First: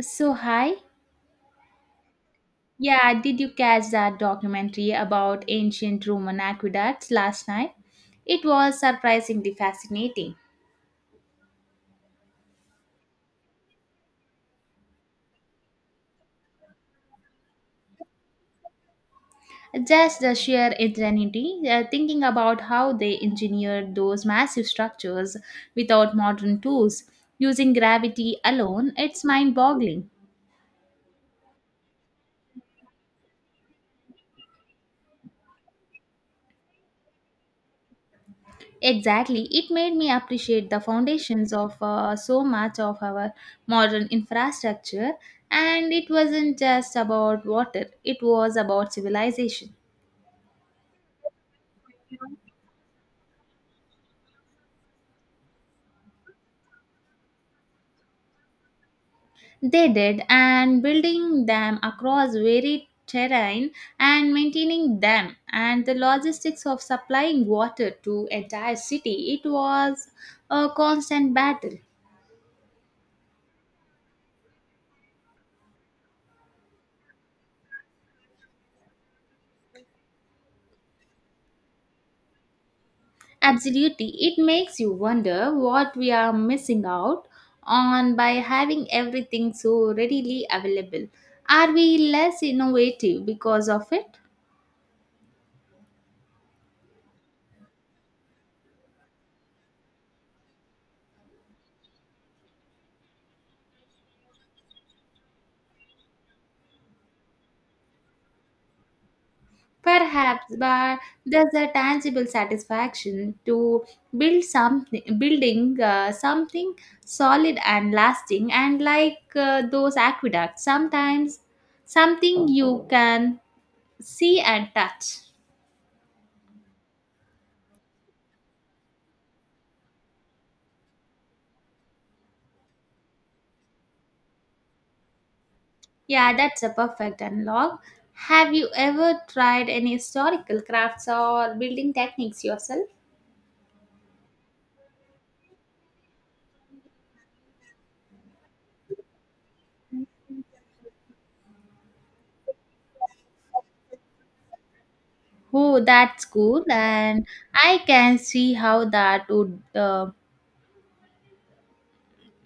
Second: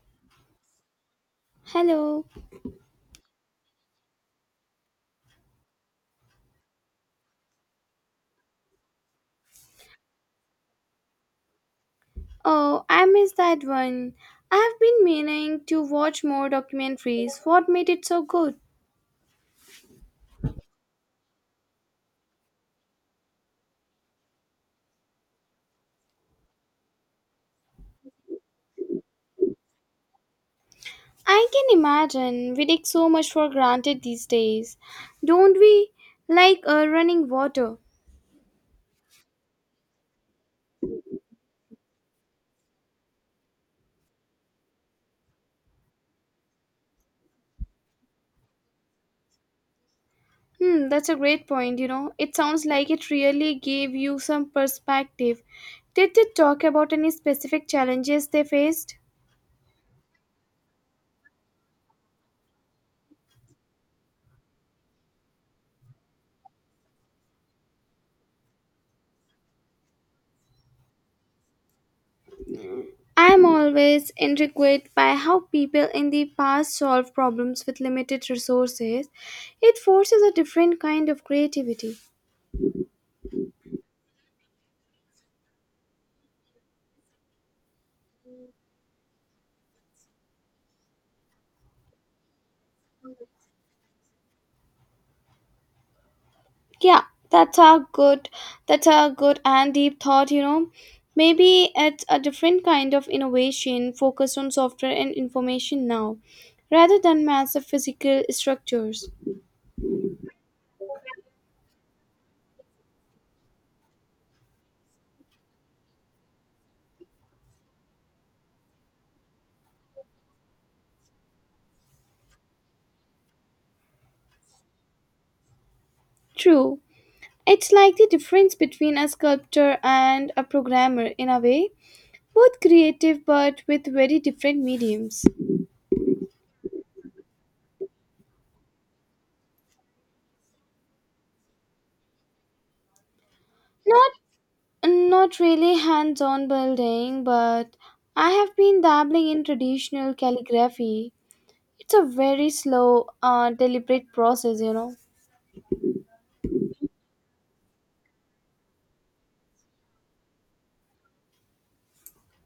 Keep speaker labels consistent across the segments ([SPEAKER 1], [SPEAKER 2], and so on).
[SPEAKER 1] So, hi.
[SPEAKER 2] Hello.
[SPEAKER 1] Yeah, did you catch that documentary about ancient Roman aqueducts last night? It was surprisingly fascinating.
[SPEAKER 2] Oh, I missed that one. I have been meaning to watch more documentaries. What made it so good?
[SPEAKER 1] Just the sheer ingenuity, thinking about how they engineered those massive structures without modern tools, using gravity alone, it's mind boggling.
[SPEAKER 2] I can imagine. We take so much for granted these days, don't we? Like running water.
[SPEAKER 1] Exactly. It made me appreciate the foundations of so much of our modern infrastructure. And it wasn't just about water, it was about civilization.
[SPEAKER 2] Hmm, that's a great point. It sounds like it really gave you some perspective. Did they talk about any specific challenges they faced?
[SPEAKER 1] They did, and building them across varied terrain and maintaining them, and the logistics of supplying water to entire city, it was a constant battle.
[SPEAKER 2] I am always intrigued by how people in the past solved problems with limited resources. It forces a different kind of creativity.
[SPEAKER 1] Absolutely. It makes you wonder what we are missing out on by having everything so readily available. Are we less innovative because of it?
[SPEAKER 2] Yeah, that's a good that's a good and deep thought. Maybe it's a different kind of innovation focused on software and information now, rather than massive physical structures.
[SPEAKER 1] Perhaps, but there's a tangible satisfaction to build something, building something solid and lasting, and like those aqueducts, sometimes something you can see and touch.
[SPEAKER 2] True. It's like the difference between a sculptor and a programmer in a way. Both creative but with very different mediums.
[SPEAKER 1] Yeah, that's a perfect unlock. Have you ever tried any historical crafts or building techniques yourself?
[SPEAKER 2] Not Not really hands-on building, but I have been dabbling in traditional calligraphy. It's a very slow, deliberate process.
[SPEAKER 1] Oh, that's cool, and I can see how that would,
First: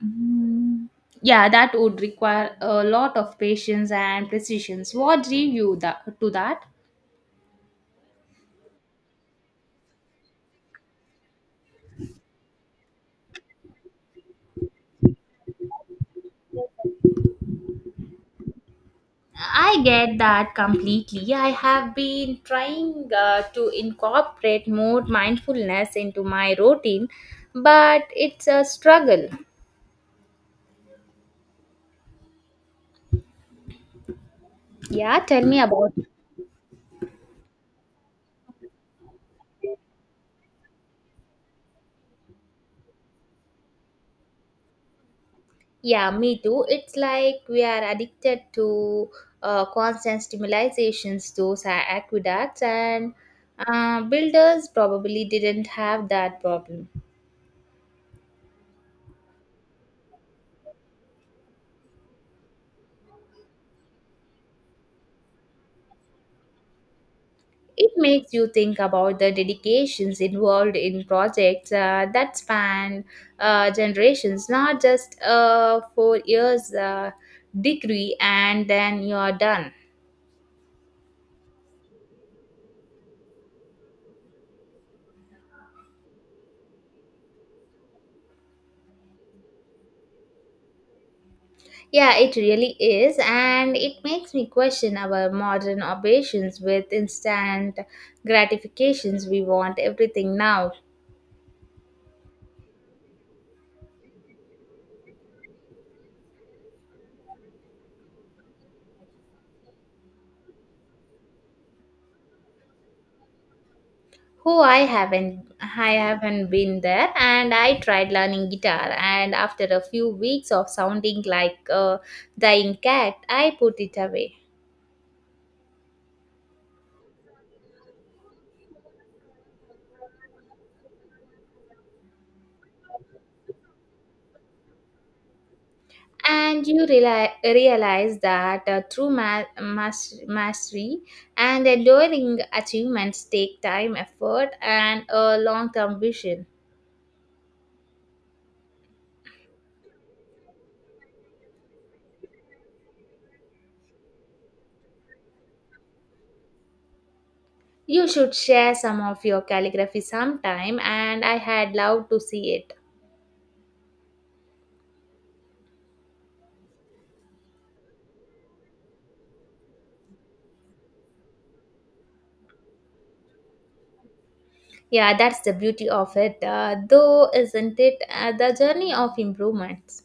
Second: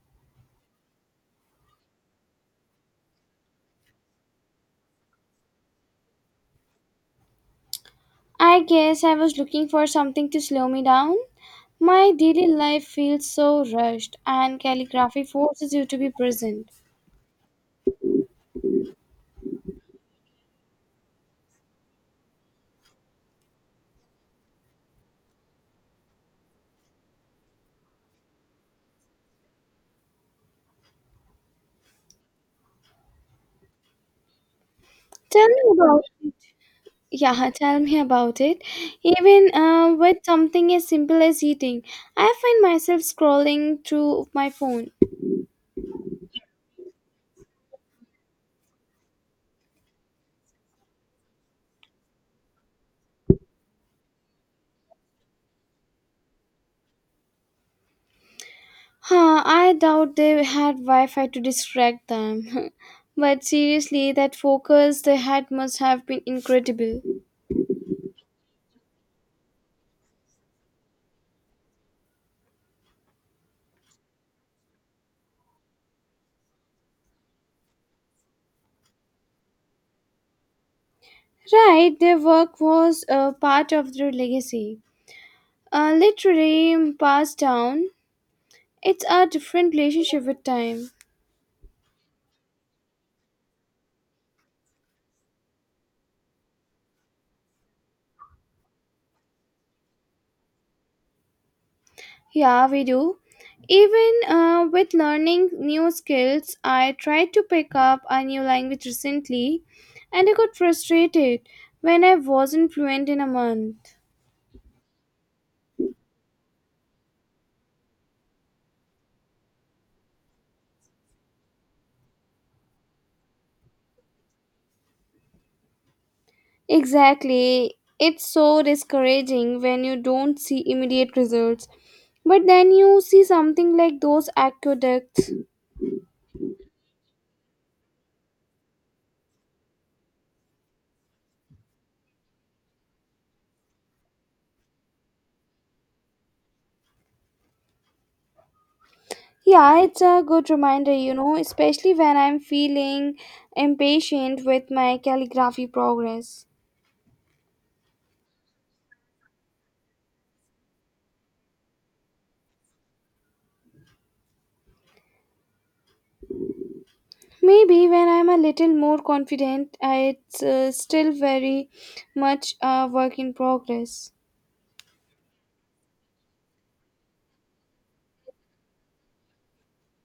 [SPEAKER 1] mm, yeah, that would require a lot of patience and precision. What drew you to that?
[SPEAKER 2] I guess I was looking for something to slow me down. My daily life feels so rushed, and calligraphy forces you to be present.
[SPEAKER 1] I get that completely. I have been trying to incorporate more mindfulness into my routine, but it's a struggle. Yeah, tell
[SPEAKER 2] Tell
[SPEAKER 1] me
[SPEAKER 2] me
[SPEAKER 1] about.
[SPEAKER 2] about it. Yeah, tell me about it. Even with something as simple as eating, I find myself scrolling through my phone.
[SPEAKER 1] Yeah, me too. It's like we are addicted to constant stimulations, those are aqueducts, and builders probably didn't have that problem.
[SPEAKER 2] Huh, I doubt they had Wi Fi to distract them. But seriously, that focus they had must have been incredible.
[SPEAKER 1] It makes you think about the dedications involved in projects that span generations, not just 4 years degree and then you're done.
[SPEAKER 2] Right, their work was a part of their legacy. Literally passed down. It's a different relationship with time.
[SPEAKER 1] Yeah, it really is, and it makes me question our modern obsessions with instant gratifications. We want everything now.
[SPEAKER 2] Yeah, we do. Even with learning new skills, I tried to pick up a new language recently and I got frustrated when I wasn't fluent in a month.
[SPEAKER 1] Who I haven't been there, and I tried learning guitar, and after a few weeks of sounding like a dying cat, I put it away.
[SPEAKER 2] Exactly. It's so discouraging when you don't see immediate results. But then you see something like those aqueducts.
[SPEAKER 1] And realize that true mastery and enduring achievements take time, effort, and a long-term vision.
[SPEAKER 2] Yeah, it's a good reminder, especially when I'm feeling impatient with my calligraphy progress.
[SPEAKER 1] You should share some of your calligraphy sometime, and I had loved to see it.
[SPEAKER 2] Maybe when I'm a little more confident, it's still very much a work in progress.
[SPEAKER 1] Yeah, that's the beauty of it, though, isn't it? The journey of improvements.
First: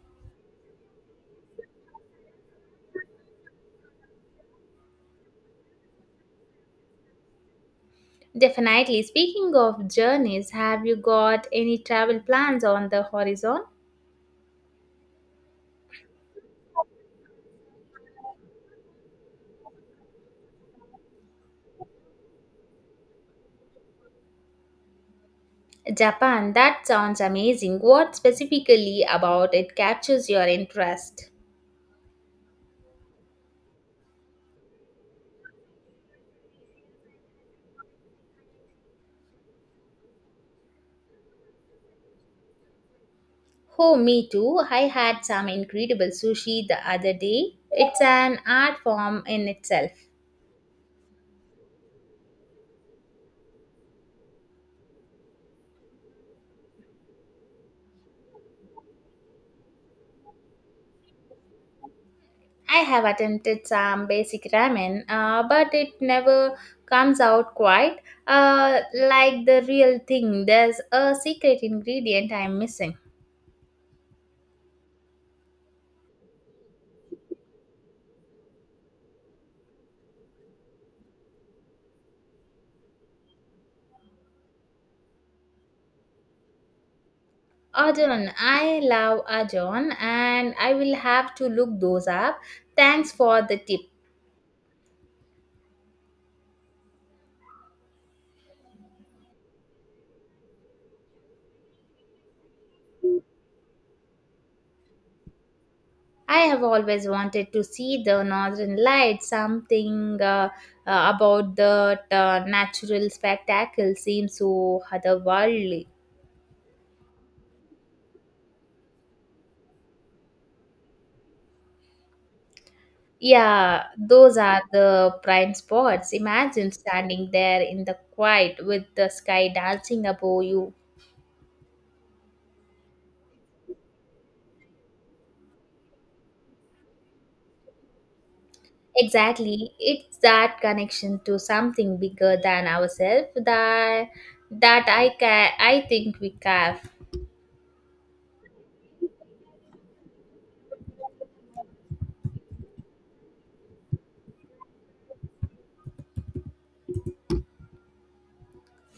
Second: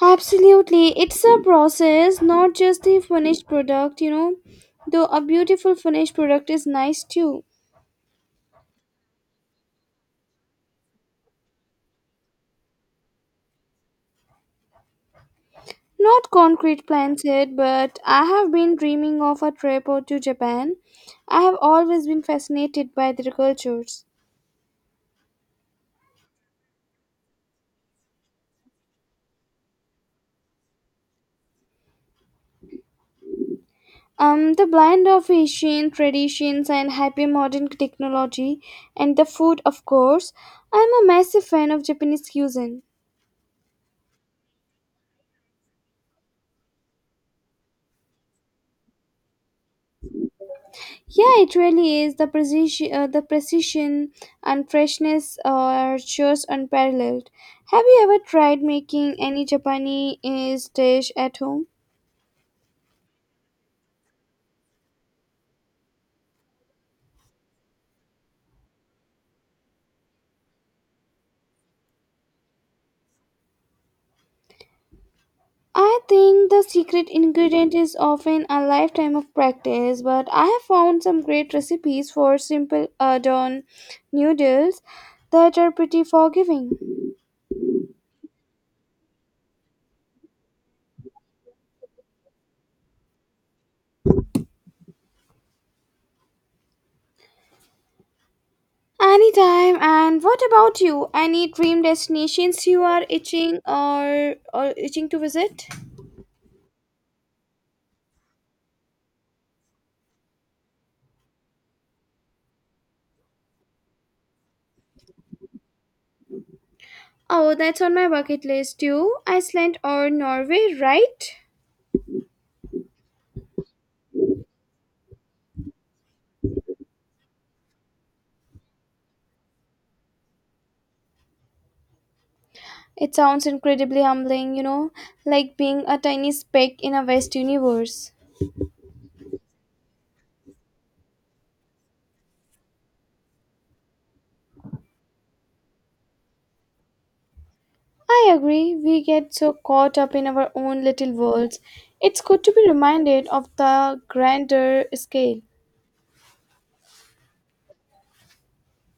[SPEAKER 2] Absolutely, it's a process, not just the finished product. Though a beautiful finished product is nice too.
[SPEAKER 1] Definitely. Speaking of journeys, have you got any travel plans on the horizon?
[SPEAKER 2] Not concrete plans yet, but I have been dreaming of a trip out to Japan. I have always been fascinated by their cultures.
[SPEAKER 1] Japan, that sounds amazing. What specifically about it captures your interest?
[SPEAKER 2] The blend of Asian traditions and hyper modern technology, and the food, of course. I'm a massive fan of Japanese cuisine.
[SPEAKER 1] Oh, me too. I had some incredible sushi the other day. It's an art form in itself.
[SPEAKER 2] Yeah, it really is. The precision and freshness are just unparalleled. Have you ever tried making any Japanese dish at home?
[SPEAKER 1] I have attempted some basic ramen, but it never comes out quite like the real thing. There's a secret ingredient I'm missing.
[SPEAKER 2] I think the secret ingredient is often a lifetime of practice, but I have found some great recipes for simple udon noodles that are pretty forgiving.
[SPEAKER 1] Ajon, I love Ajon, and I will have to look those up. Thanks for the tip.
[SPEAKER 2] Anytime, and what about you? Any dream destinations you are itching or itching to visit?
[SPEAKER 1] I have always wanted to see the northern lights. Something about that natural spectacle seems so otherworldly.
[SPEAKER 2] Oh, that's on my bucket list too. Iceland or Norway, right?
[SPEAKER 1] Yeah, those are the prime spots. Imagine standing there in the quiet with the sky dancing above you.
[SPEAKER 2] It sounds incredibly humbling, like being a tiny speck in a vast universe.
[SPEAKER 1] Exactly. It's that connection to something bigger than ourselves that I think we have.
[SPEAKER 2] I agree, we get so caught up in our own little worlds. It's good to be reminded of the grander scale.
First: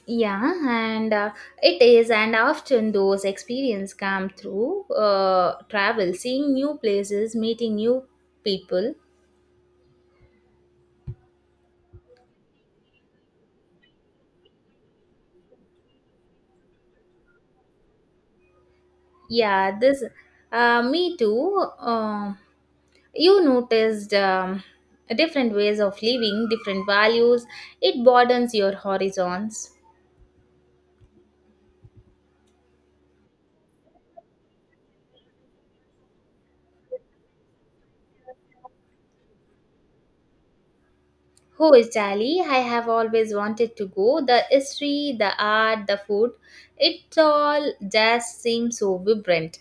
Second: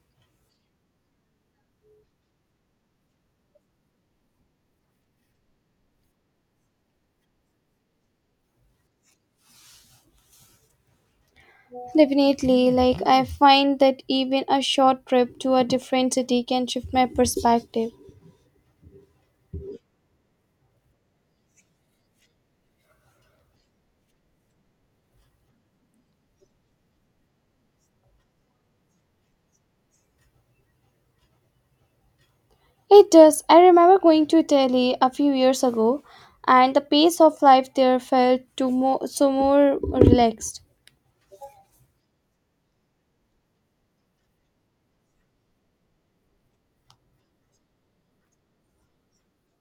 [SPEAKER 1] Yeah, and it is, and often those experiences come through travel, seeing new places, meeting new people.
[SPEAKER 2] Definitely, like I find that even a short trip to a different city can shift my perspective.
[SPEAKER 1] Yeah, this me too. You noticed different ways of living, different values. It broadens your horizons.
[SPEAKER 2] It does. I remember going to Italy a few years ago, and the pace of life there so more relaxed.
[SPEAKER 1] Who is Italy, I have always wanted to go. The history, the art, the food, it all just seems so vibrant.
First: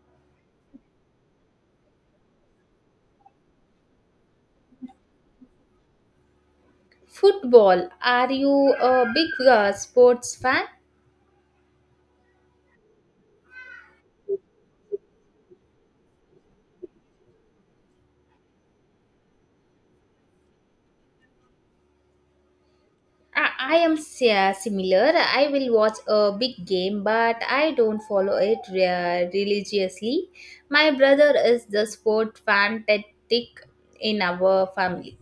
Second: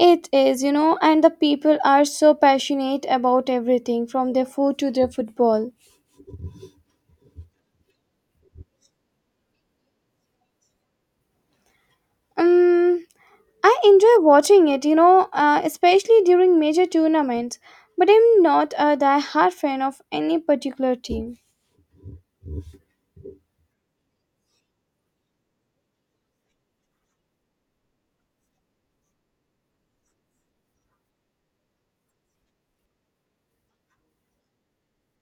[SPEAKER 2] It is, you know, and the people are so passionate about everything from their food to their football.
[SPEAKER 1] Football, are you a big sports fan?
[SPEAKER 2] Um, I enjoy watching it, you know, especially during major tournaments, but I'm not a die-hard fan of any particular team.
[SPEAKER 1] I am similar. I will watch a big game, but I don't follow it religiously. My brother is the sport fanatic in our family.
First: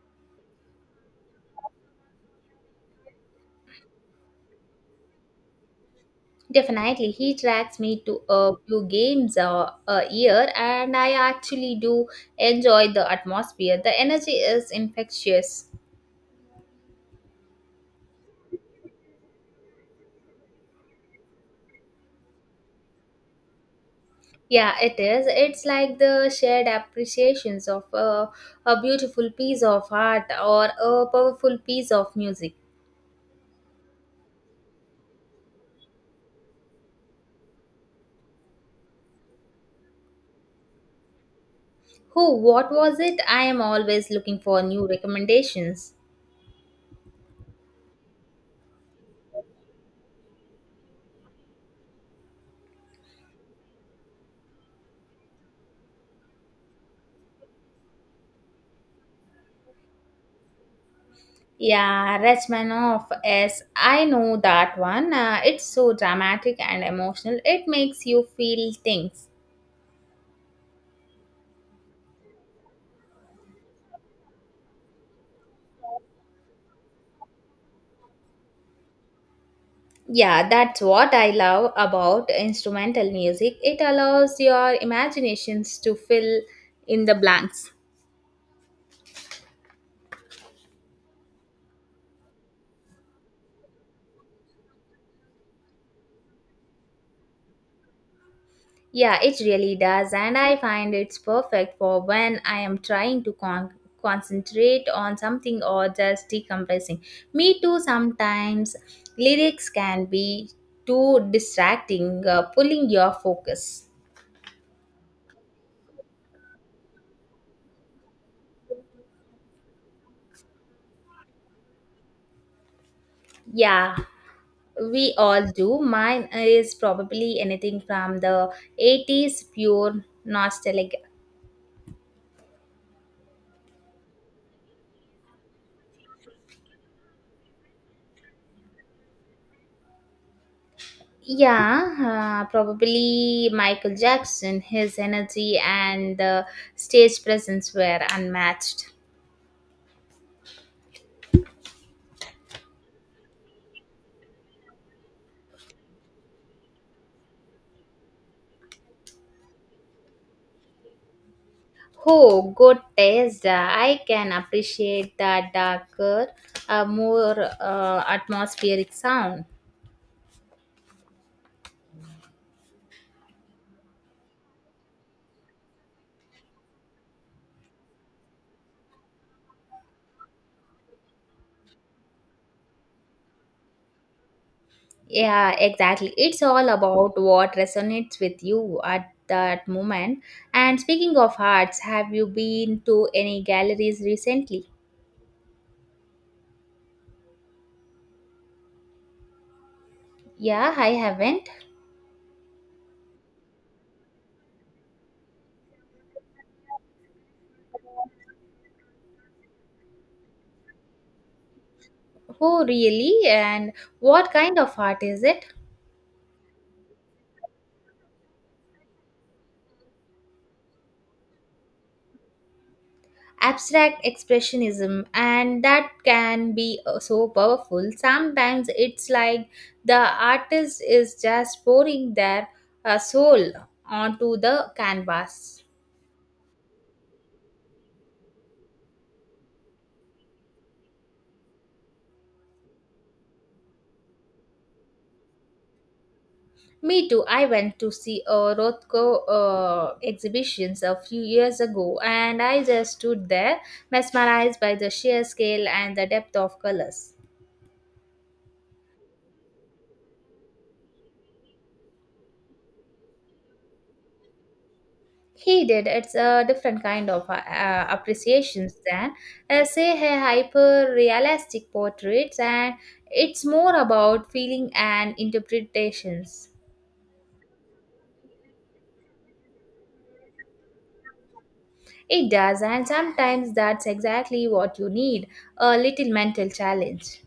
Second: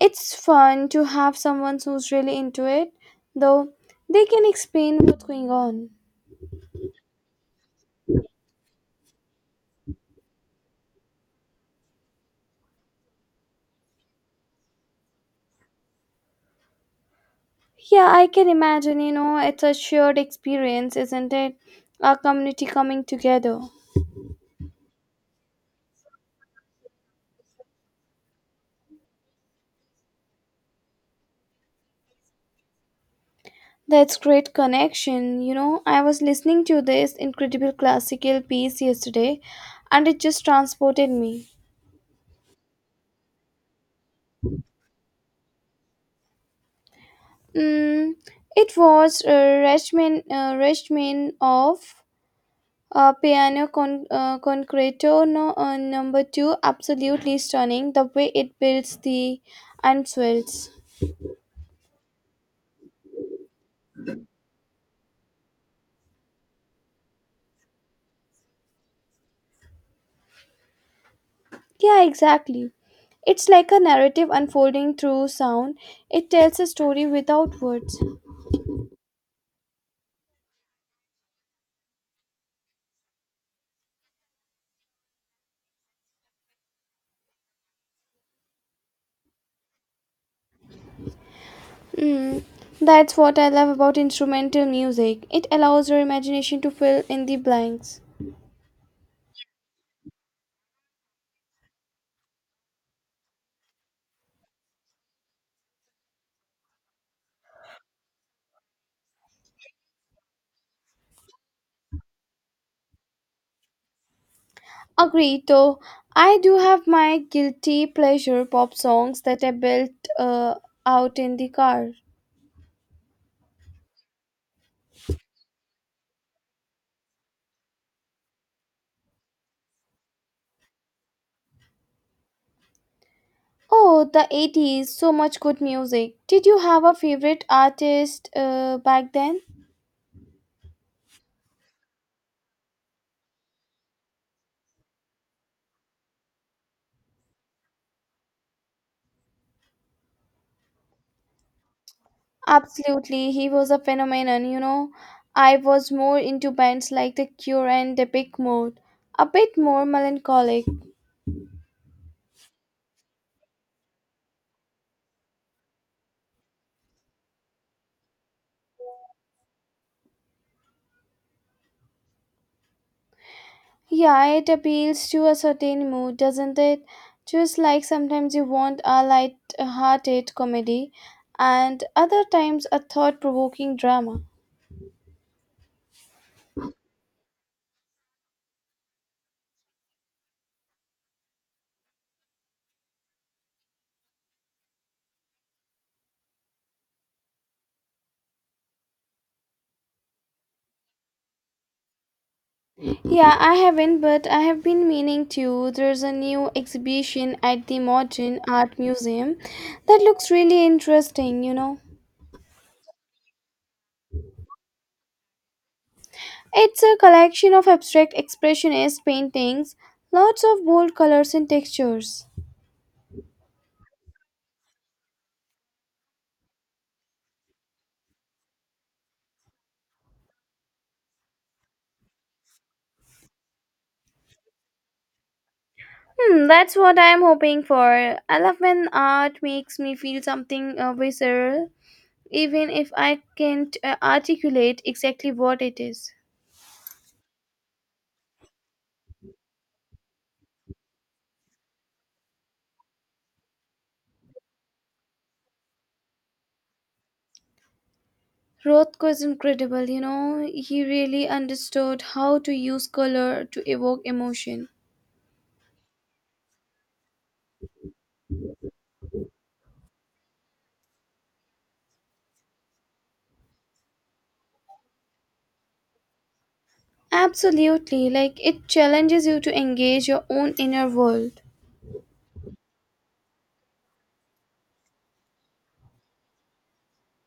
[SPEAKER 2] It's fun to have someone who's really into it, though they can explain what's going on.
[SPEAKER 1] Definitely, he tracks me to a few games a year, and I actually do enjoy the atmosphere. The energy is infectious.
[SPEAKER 2] Yeah, I can imagine, you know, it's a shared experience, isn't it? Our community coming together.
[SPEAKER 1] Yeah, it is. It's like the shared appreciations of a beautiful piece of art or a powerful piece of music.
[SPEAKER 2] That's great connection. You know, I was listening to this incredible classical piece yesterday and it just transported me.
[SPEAKER 1] Who? What was it? I am always looking for new recommendations.
[SPEAKER 2] Mm, it was Rachmaninoff, piano concerto no, number two, absolutely stunning. The way it builds the and swells.
[SPEAKER 1] Yeah, Rachmaninoff. Yes, I know that one. It's so dramatic and emotional. It makes you feel things.
[SPEAKER 2] Yeah, exactly. It's like a narrative unfolding through sound. It tells a story without words.
[SPEAKER 1] Yeah, that's what I love about instrumental music. It allows your imaginations to fill in the blanks.
[SPEAKER 2] Mm, that's what I love about instrumental music. It allows your imagination to fill in the blanks.
[SPEAKER 1] Yeah, it really does, and I find it's perfect for when I am trying to concentrate on something or just decompressing. Me too, sometimes lyrics can be too distracting, pulling your focus.
[SPEAKER 2] Agreed, though I do have my guilty pleasure pop songs that I built uh, out in the car.
[SPEAKER 1] Yeah, we all do. Mine is probably anything from the 80s, pure nostalgic.
[SPEAKER 2] Oh, the 80s, so much good music. Did you have a favorite artist back then?
[SPEAKER 1] Yeah, probably Michael Jackson. His energy and the stage presence were unmatched.
[SPEAKER 2] Absolutely, he was a phenomenon, you know. I was more into bands like The Cure and The Big Mode, a bit more melancholic.
[SPEAKER 1] Oh, good taste. I can appreciate that darker, more atmospheric sound.
[SPEAKER 2] Yeah, it appeals to a certain mood, doesn't it? Just like sometimes you want a light-hearted comedy and other times a thought-provoking drama.
[SPEAKER 1] Yeah, exactly. It's all about what resonates with you at that moment. And speaking of arts, have you been to any galleries recently? Yeah, I haven't.
[SPEAKER 2] Yeah, I haven't, but I have been meaning to. There's a new exhibition at the Modern Art Museum that looks really interesting.
[SPEAKER 1] Oh, really? And what kind of art is it?
[SPEAKER 2] It's a collection of abstract expressionist paintings, lots of bold colors and textures.
[SPEAKER 1] Abstract expressionism, and that can be so powerful. Sometimes it's like the artist is just pouring their soul onto the canvas.
[SPEAKER 2] Hmm, that's what I'm hoping for. I love when art makes me feel something visceral, even if I can't articulate exactly what it is.
[SPEAKER 1] Me too. I went to see a Rothko exhibitions a few years ago, and I just stood there mesmerized by the sheer scale and the depth of colors.
[SPEAKER 2] Rothko is incredible, you know. He really understood how to use color to evoke emotion.
[SPEAKER 1] He did. It's a different kind of appreciations than say, her hyper-realistic portraits, and it's more about feeling and interpretations.
[SPEAKER 2] Absolutely, like it challenges you to engage your own inner world.
[SPEAKER 1] It does, and sometimes that's exactly what you need a little mental challenge.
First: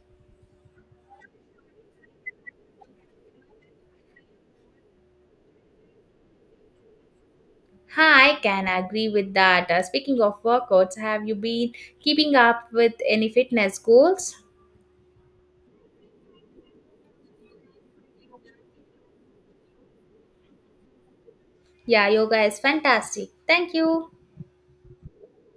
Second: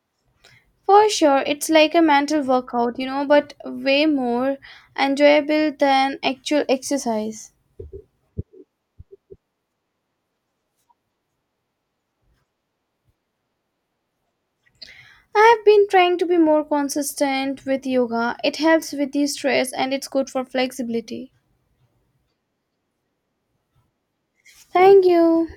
[SPEAKER 2] For sure, it's like a mental workout, you know, but way more enjoyable than actual exercise.
[SPEAKER 1] Hi, I can agree with that. Speaking of workouts, have you been keeping up with any fitness goals?
[SPEAKER 2] I have been trying to be more consistent with yoga. It helps with the stress and it's good for flexibility.
[SPEAKER 1] Yeah, yoga is fantastic. Thank you.
[SPEAKER 2] Thank you.